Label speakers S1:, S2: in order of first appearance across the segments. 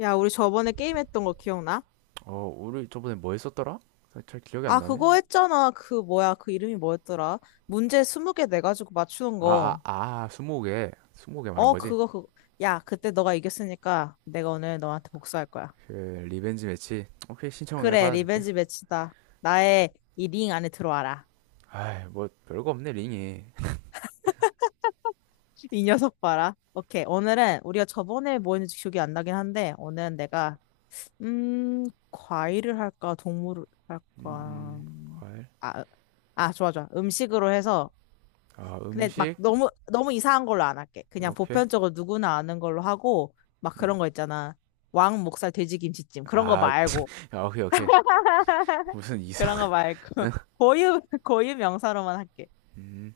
S1: 야, 우리 저번에 게임했던 거 기억나?
S2: 어, 우리 저번에 뭐 했었더라? 잘 기억이 안
S1: 아,
S2: 나네.
S1: 그거 했잖아. 그 뭐야? 그 이름이 뭐였더라? 문제 20개 내가지고 맞추는
S2: 아,
S1: 거.
S2: 아, 아, 스무고개. 스무고개 말한
S1: 어,
S2: 거지?
S1: 그거 그. 야, 그때 너가 이겼으니까 내가 오늘 너한테 복수할 거야.
S2: 그, 리벤지 매치. 오케이, 신청은 내가
S1: 그래,
S2: 받아줄게.
S1: 리벤지 매치다. 나의 이 링 안에 들어와라.
S2: 아이, 뭐, 별거 없네, 링이.
S1: 이 녀석 봐라. 오케이. 오늘은 우리가 저번에 뭐 했는지 기억이 안 나긴 한데 오늘은 내가, 과일을 할까? 동물을 할까?
S2: 음, 과일.
S1: 아, 아, 좋아, 좋아. 음식으로 해서.
S2: 아,
S1: 근데 막
S2: 음식.
S1: 너무 너무 이상한 걸로 안 할게. 그냥
S2: 오케이.
S1: 보편적으로 누구나 아는 걸로 하고 막
S2: 음.
S1: 그런 거 있잖아. 왕 목살 돼지김치찜 그런 거
S2: 아,
S1: 말고
S2: 아, 오케이, 오케이. 무슨 이상.
S1: 그런 거 말고 고유 명사로만 할게.
S2: 음,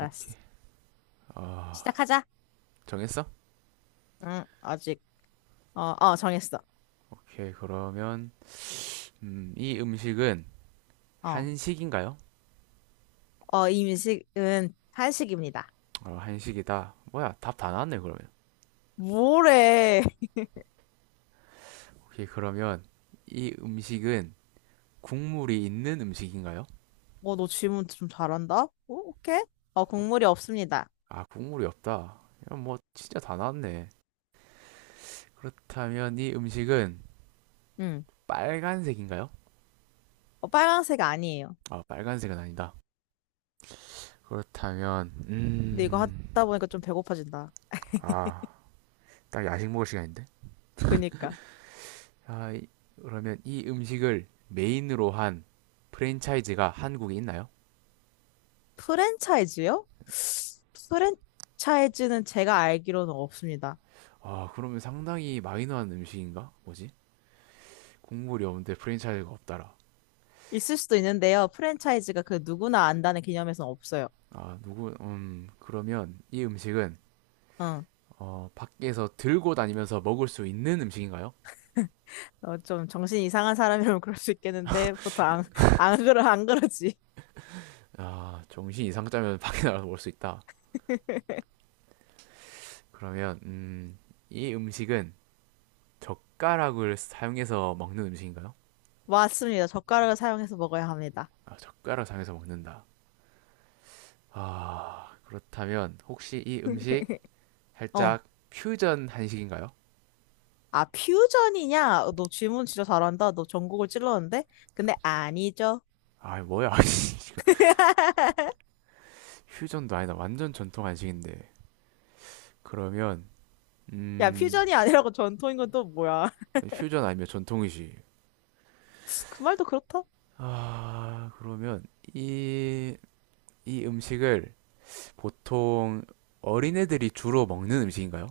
S2: 오케이. 아,
S1: 시작하자.
S2: 정했어?
S1: 응, 아직. 어, 어 정했어.
S2: 오케이, 그러면, 이 음식은
S1: 어,
S2: 한식인가요?
S1: 어, 이 음식은 한식입니다.
S2: 어, 한식이다. 뭐야, 답 다 나왔네, 그러면.
S1: 뭐래?
S2: 오케이, 그러면, 이 음식은 국물이 있는 음식인가요?
S1: 어, 너 질문 좀 잘한다. 오, 오케이. 어, 국물이 없습니다.
S2: 아, 국물이 없다. 이건 뭐 진짜 다 나왔네. 그렇다면 이 음식은
S1: 응.
S2: 빨간색인가요?
S1: 어, 빨강색 아니에요.
S2: 아, 빨간색은 아니다. 그렇다면
S1: 근데 이거 하다 보니까 좀 배고파진다.
S2: 아, 딱 야식 먹을 시간인데.
S1: 그니까.
S2: 아, 이- 그러면 이 음식을 메인으로 한 프랜차이즈가 한국에 있나요?
S1: 프랜차이즈요? 프랜차이즈는 제가 알기로는 없습니다.
S2: 아, 그러면 상당히 마이너한 음식인가? 뭐지? 국물이 없는데 프랜차이즈가 없다라.
S1: 있을 수도 있는데요. 프랜차이즈가 그 누구나 안다는 개념에서는 없어요.
S2: 아, 누구, 그러면 이 음식은
S1: 응.
S2: 어, 밖에서 들고 다니면서 먹을 수 있는 음식인가요?
S1: 어, 좀 정신이 이상한 사람이라면 그럴 수 있겠는데 보통 안, 안 그러 안 그러지.
S2: 아, 정신 이상 짜면 밖에 나가서 먹을 수 있다. 그러면 이 음식은 젓가락을 사용해서 먹는 음식인가요?
S1: 맞습니다. 젓가락을 사용해서 먹어야 합니다.
S2: 아, 젓가락 사용해서 먹는다. 아, 그렇다면 혹시 이 음식
S1: 어.
S2: 살짝 퓨전 한식인가요?
S1: 아, 퓨전이냐? 어, 너 질문 진짜 잘한다. 너 전국을 찔렀는데? 근데 아니죠.
S2: 아, 뭐야? 지금 퓨전도 아니다. 완전 전통 한식인데. 그러면
S1: 야,
S2: 음,
S1: 퓨전이 아니라고 전통인 건 또 뭐야?
S2: 퓨전 아니면 전통이지.
S1: 그 말도 그렇다.
S2: 아, 그러면 이 이 음식을 보통 어린애들이 주로 먹는 음식인가요?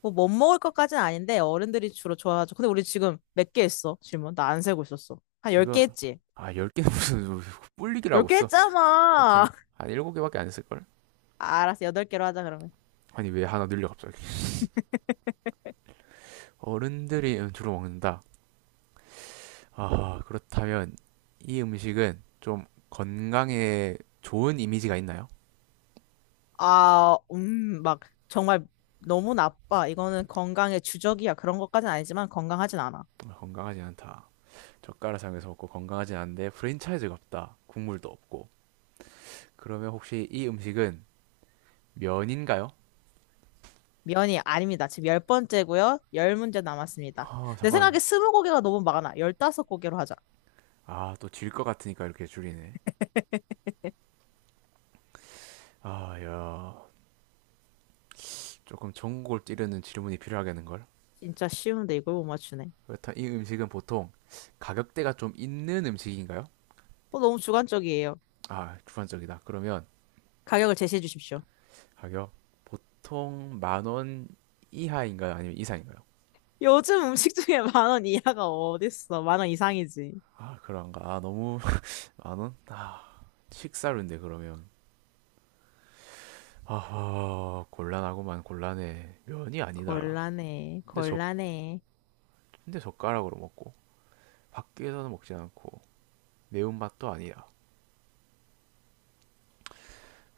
S1: 뭐 못 먹을 것까지는 아닌데 어른들이 주로 좋아하죠. 근데 우리 지금 몇 개 했어? 질문. 나 안 세고 있었어. 한
S2: 지금,
S1: 10개 했지?
S2: 아, 10개 무슨 뿔리기라고
S1: 10개
S2: 써. 이렇게
S1: 했잖아.
S2: 한 7개밖에 안 했을걸?
S1: 아, 알았어. 8개로 하자 그러면.
S2: 아니 왜 하나 늘려 갑자기. 어른들이 주로 먹는다. 아, 그렇다면 이 음식은 좀 건강에 좋은 이미지가 있나요?
S1: 아, 막, 정말 너무 나빠. 이거는 건강의 주적이야. 그런 것까지는 아니지만 건강하진 않아.
S2: 건강하지 않다. 젓가락상에서 먹고 건강하지 않은데 프랜차이즈가 없다. 국물도 없고. 그러면 혹시 이 음식은 면인가요?
S1: 면이 아닙니다. 지금 열 번째고요. 열 문제 남았습니다.
S2: 아
S1: 내 생각에
S2: 잠깐만.
S1: 스무 고개가 너무 많아. 열다섯 고개로 하자.
S2: 아, 또 질 것 같으니까 이렇게 줄이네. 아야, 조금 전국을 찌르는 질문이 필요하겠는걸?
S1: 진짜 쉬운데 이걸 못 맞추네.
S2: 그렇다. 이 음식은 보통 가격대가 좀 있는 음식인가요?
S1: 어, 너무 주관적이에요.
S2: 아, 주관적이다. 그러면
S1: 가격을 제시해 주십시오.
S2: 가격, 보통 만원 이하인가요? 아니면 이상인가요?
S1: 요즘 음식 중에 만 원 이하가 어딨어? 만 원 이상이지.
S2: 아, 그런가? 아, 너무 만 원? 아, 식사료인데. 그러면 아하, 곤란하구만 곤란해. 면이 아니다라.
S1: 곤란해,
S2: 근데 젓
S1: 곤란해.
S2: 근데 젓가락으로 먹고 밖에서는 먹지 않고 매운맛도 아니다.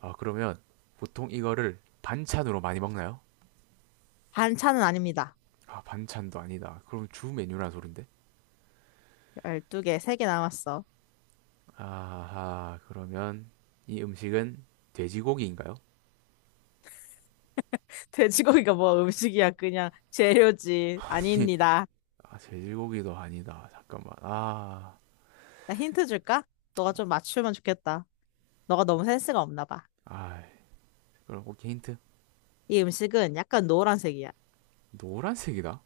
S2: 아, 그러면 보통 이거를 반찬으로 많이 먹나요?
S1: 반찬은 아닙니다.
S2: 아, 반찬도 아니다. 그럼 주 메뉴는 소린데?
S1: 열두 개 세 개 남았어.
S2: 아하, 그러면 이 음식은 돼지고기인가요?
S1: 돼지고기가 뭐 음식이야. 그냥 재료지. 아닙니다.
S2: 아, 돼지고기도 아니다. 잠깐만. 아,
S1: 나 힌트 줄까? 너가 좀 맞추면 좋겠다. 너가 너무 센스가 없나 봐.
S2: 아, 그럼 오케이 힌트.
S1: 이 음식은 약간 노란색이야.
S2: 노란색이다.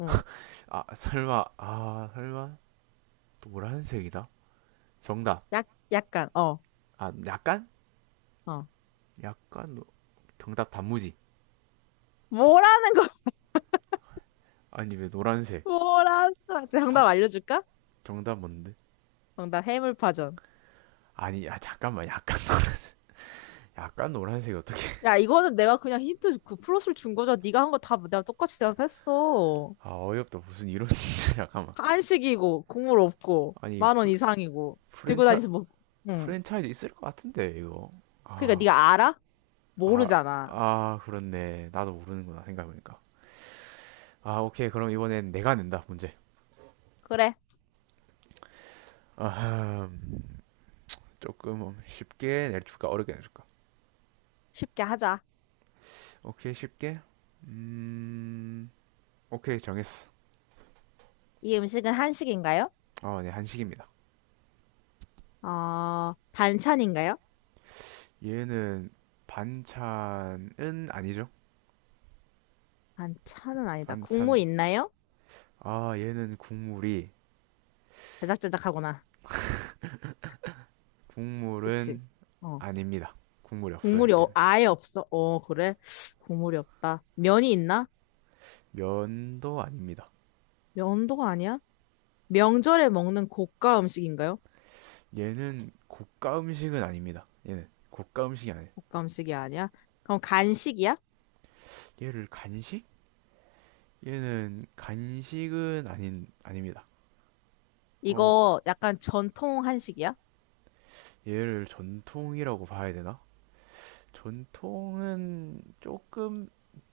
S1: 응.
S2: 아, 설마, 아, 설마 노란색이다. 정답.
S1: 약, 약간, 어,
S2: 아, 약간,
S1: 어.
S2: 약간 정답 단무지.
S1: 뭐라는 거,
S2: 아니 왜 노란색?
S1: 뭐라는 거.
S2: 팍.
S1: 정답 알려줄까?
S2: 정답 뭔데?
S1: 정답 해물파전.
S2: 아니, 야 잠깐만. 약간 노란색. 약간 노란색이 어떻게?
S1: 야, 이거는 내가 그냥 힌트 그 플러스를 준 거잖아. 네가 한 거 다 내가 똑같이 대답했어.
S2: 아 어이없다. 무슨 이런 진짜 잠깐만.
S1: 한식이고 국물 없고
S2: 아니,
S1: 만 원 이상이고 들고
S2: 프랜차
S1: 다니서 먹. 응.
S2: 프랜차이즈 있을 것 같은데 이거.
S1: 그러니까
S2: 아,
S1: 네가 알아?
S2: 아,
S1: 모르잖아.
S2: 아, 그렇네. 나도 모르는구나 생각해보니까. 아, 오케이. 그럼 이번엔 내가 낸다 문제.
S1: 그래,
S2: 아, 조금 쉽게 내줄까 어렵게 내줄까?
S1: 쉽게 하자.
S2: 오케이 쉽게. 음. 오케이 정했어.
S1: 이 음식은 한식인가요?
S2: 어네 한식입니다.
S1: 아, 반찬인가요?
S2: 얘는 반찬은 아니죠.
S1: 반찬은 아니다.
S2: 반찬은,
S1: 국물 있나요?
S2: 아, 얘는 국물이,
S1: 자작자작하구나. 그치?
S2: 국물은
S1: 어.
S2: 아닙니다. 국물이 없어요
S1: 국물이 어-
S2: 얘는.
S1: 아예 없어. 어, 그래? 국물이 없다. 면이 있나?
S2: 면도 아닙니다.
S1: 면도 아니야? 명절에 먹는 고가 음식인가요?
S2: 얘는 고가 음식은 아닙니다. 얘는 고가 음식이 아니에요.
S1: 곶감식이 아니야? 그럼 간식이야?
S2: 얘를 간식? 얘는 간식은 아닌 아닙니다. 어,
S1: 이거 약간 전통 한식이야?
S2: 얘를 전통이라고 봐야 되나? 전통은 조금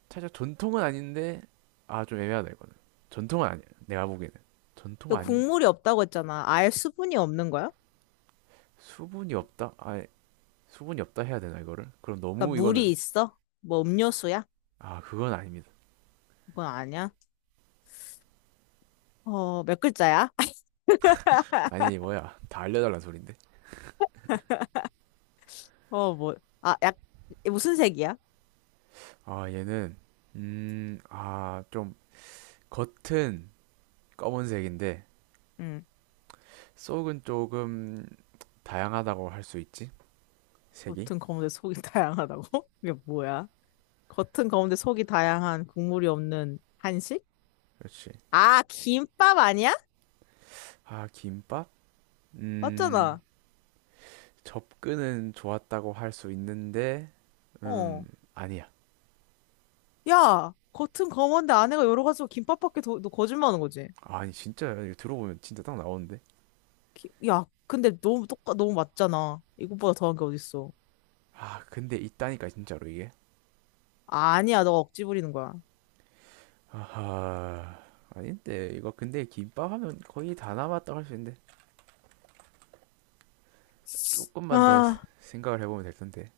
S2: 살짝 전통은 아닌데 아 좀 애매하다 이거는. 전통은 아니야. 내가 보기에는 전통
S1: 이거
S2: 아닌 가.
S1: 국물이 없다고 했잖아. 아예 수분이 없는 거야?
S2: 수분이 없다. 아, 수분이 없다 해야 되나 이거를? 그럼
S1: 그러니까
S2: 너무
S1: 물이
S2: 이거는.
S1: 있어? 뭐 음료수야?
S2: 아 그건 아닙니다.
S1: 그건 아니야. 어, 몇 글자야?
S2: 아니 뭐야 다 알려달라는 소린데.
S1: 어, 뭐, 아, 약, 무슨 색이야?
S2: 아, 얘는 아, 좀 겉은 검은색인데
S1: 응.
S2: 속은 조금 다양하다고 할 수 있지? 색이?
S1: 겉은 검은데 속이 다양하다고? 이게 뭐야? 겉은 검은데 속이 다양한 국물이 없는 한식?
S2: 그렇지.
S1: 아, 김밥 아니야?
S2: 아, 김밥? 음,
S1: 맞잖아.
S2: 접근은 좋았다고 할 수 있는데, 음,
S1: 어.
S2: 아니야.
S1: 야, 겉은 검은데 안에가 여러 가지고 김밥밖에 더, 너 거짓말하는 거지?
S2: 아니, 진짜, 이거 들어보면 진짜 딱 나오는데.
S1: 기- 야, 근데 너무 똑같, 너무 맞잖아. 이것보다 더한 게 어딨어.
S2: 아, 근데 있다니까, 진짜로 이게.
S1: 아니야, 너가 억지 부리는 거야.
S2: 아하, 아닌데, 이거 근데 김밥 하면 거의 다 남았다고 할 수 있는데, 조금만 더
S1: 아,
S2: 생각을 해보면 될 텐데.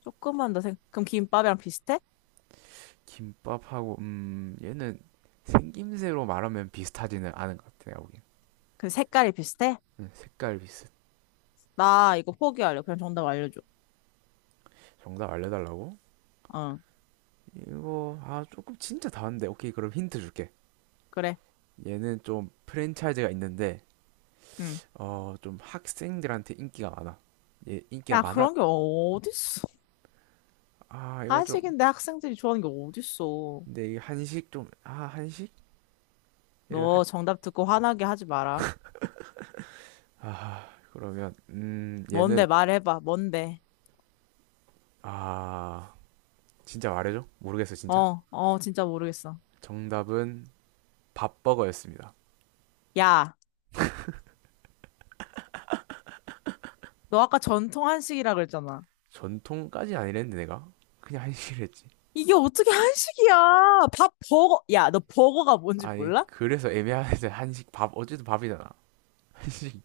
S1: 조금만 더 생, 그럼 김밥이랑 비슷해?
S2: 김밥하고 얘는 생김새로 말하면 비슷하지는 않은 것 같아 내가 보기엔.
S1: 그 색깔이 비슷해?
S2: 색깔 비슷.
S1: 나 이거 포기할래. 그냥 정답 알려줘.
S2: 정답 알려달라고?
S1: 어,
S2: 이거 아 조금 진짜 다른데 오케이 그럼 힌트 줄게.
S1: 그래.
S2: 얘는 좀 프랜차이즈가 있는데
S1: 응.
S2: 어 좀 학생들한테 인기가 많아. 얘 인기가
S1: 야,
S2: 많아.
S1: 그런 게 어딨어.
S2: 아, 이거 좀.
S1: 한식인데 학생들이 좋아하는 게 어딨어.
S2: 근데 이 한식 좀. 아, 한식? 얘를 한,
S1: 너 정답 듣고 화나게 하지 마라.
S2: 아, 그러면
S1: 뭔데,
S2: 얘는,
S1: 말해봐. 뭔데.
S2: 아, 진짜 말해줘? 모르겠어 진짜.
S1: 어, 어, 진짜 모르겠어.
S2: 정답은 밥버거였습니다.
S1: 야, 너 아까 전통 한식이라 그랬잖아.
S2: 전통까지 아니랬는데 내가 그냥 한식을 했지.
S1: 이게 어떻게 한식이야? 밥 버거. 야, 너 버거가 뭔지
S2: 아니
S1: 몰라?
S2: 그래서 애매하네 한식. 밥 어쨌든 밥이잖아. 한식.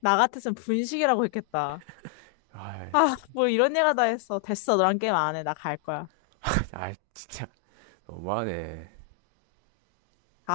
S1: 나 같았으면 분식이라고 했겠다.
S2: 아,
S1: 아, 뭐 이런 얘가 다 했어. 됐어, 너랑 게임 안 해. 나 갈 거야.
S2: 아 진짜 너무하네.
S1: 가.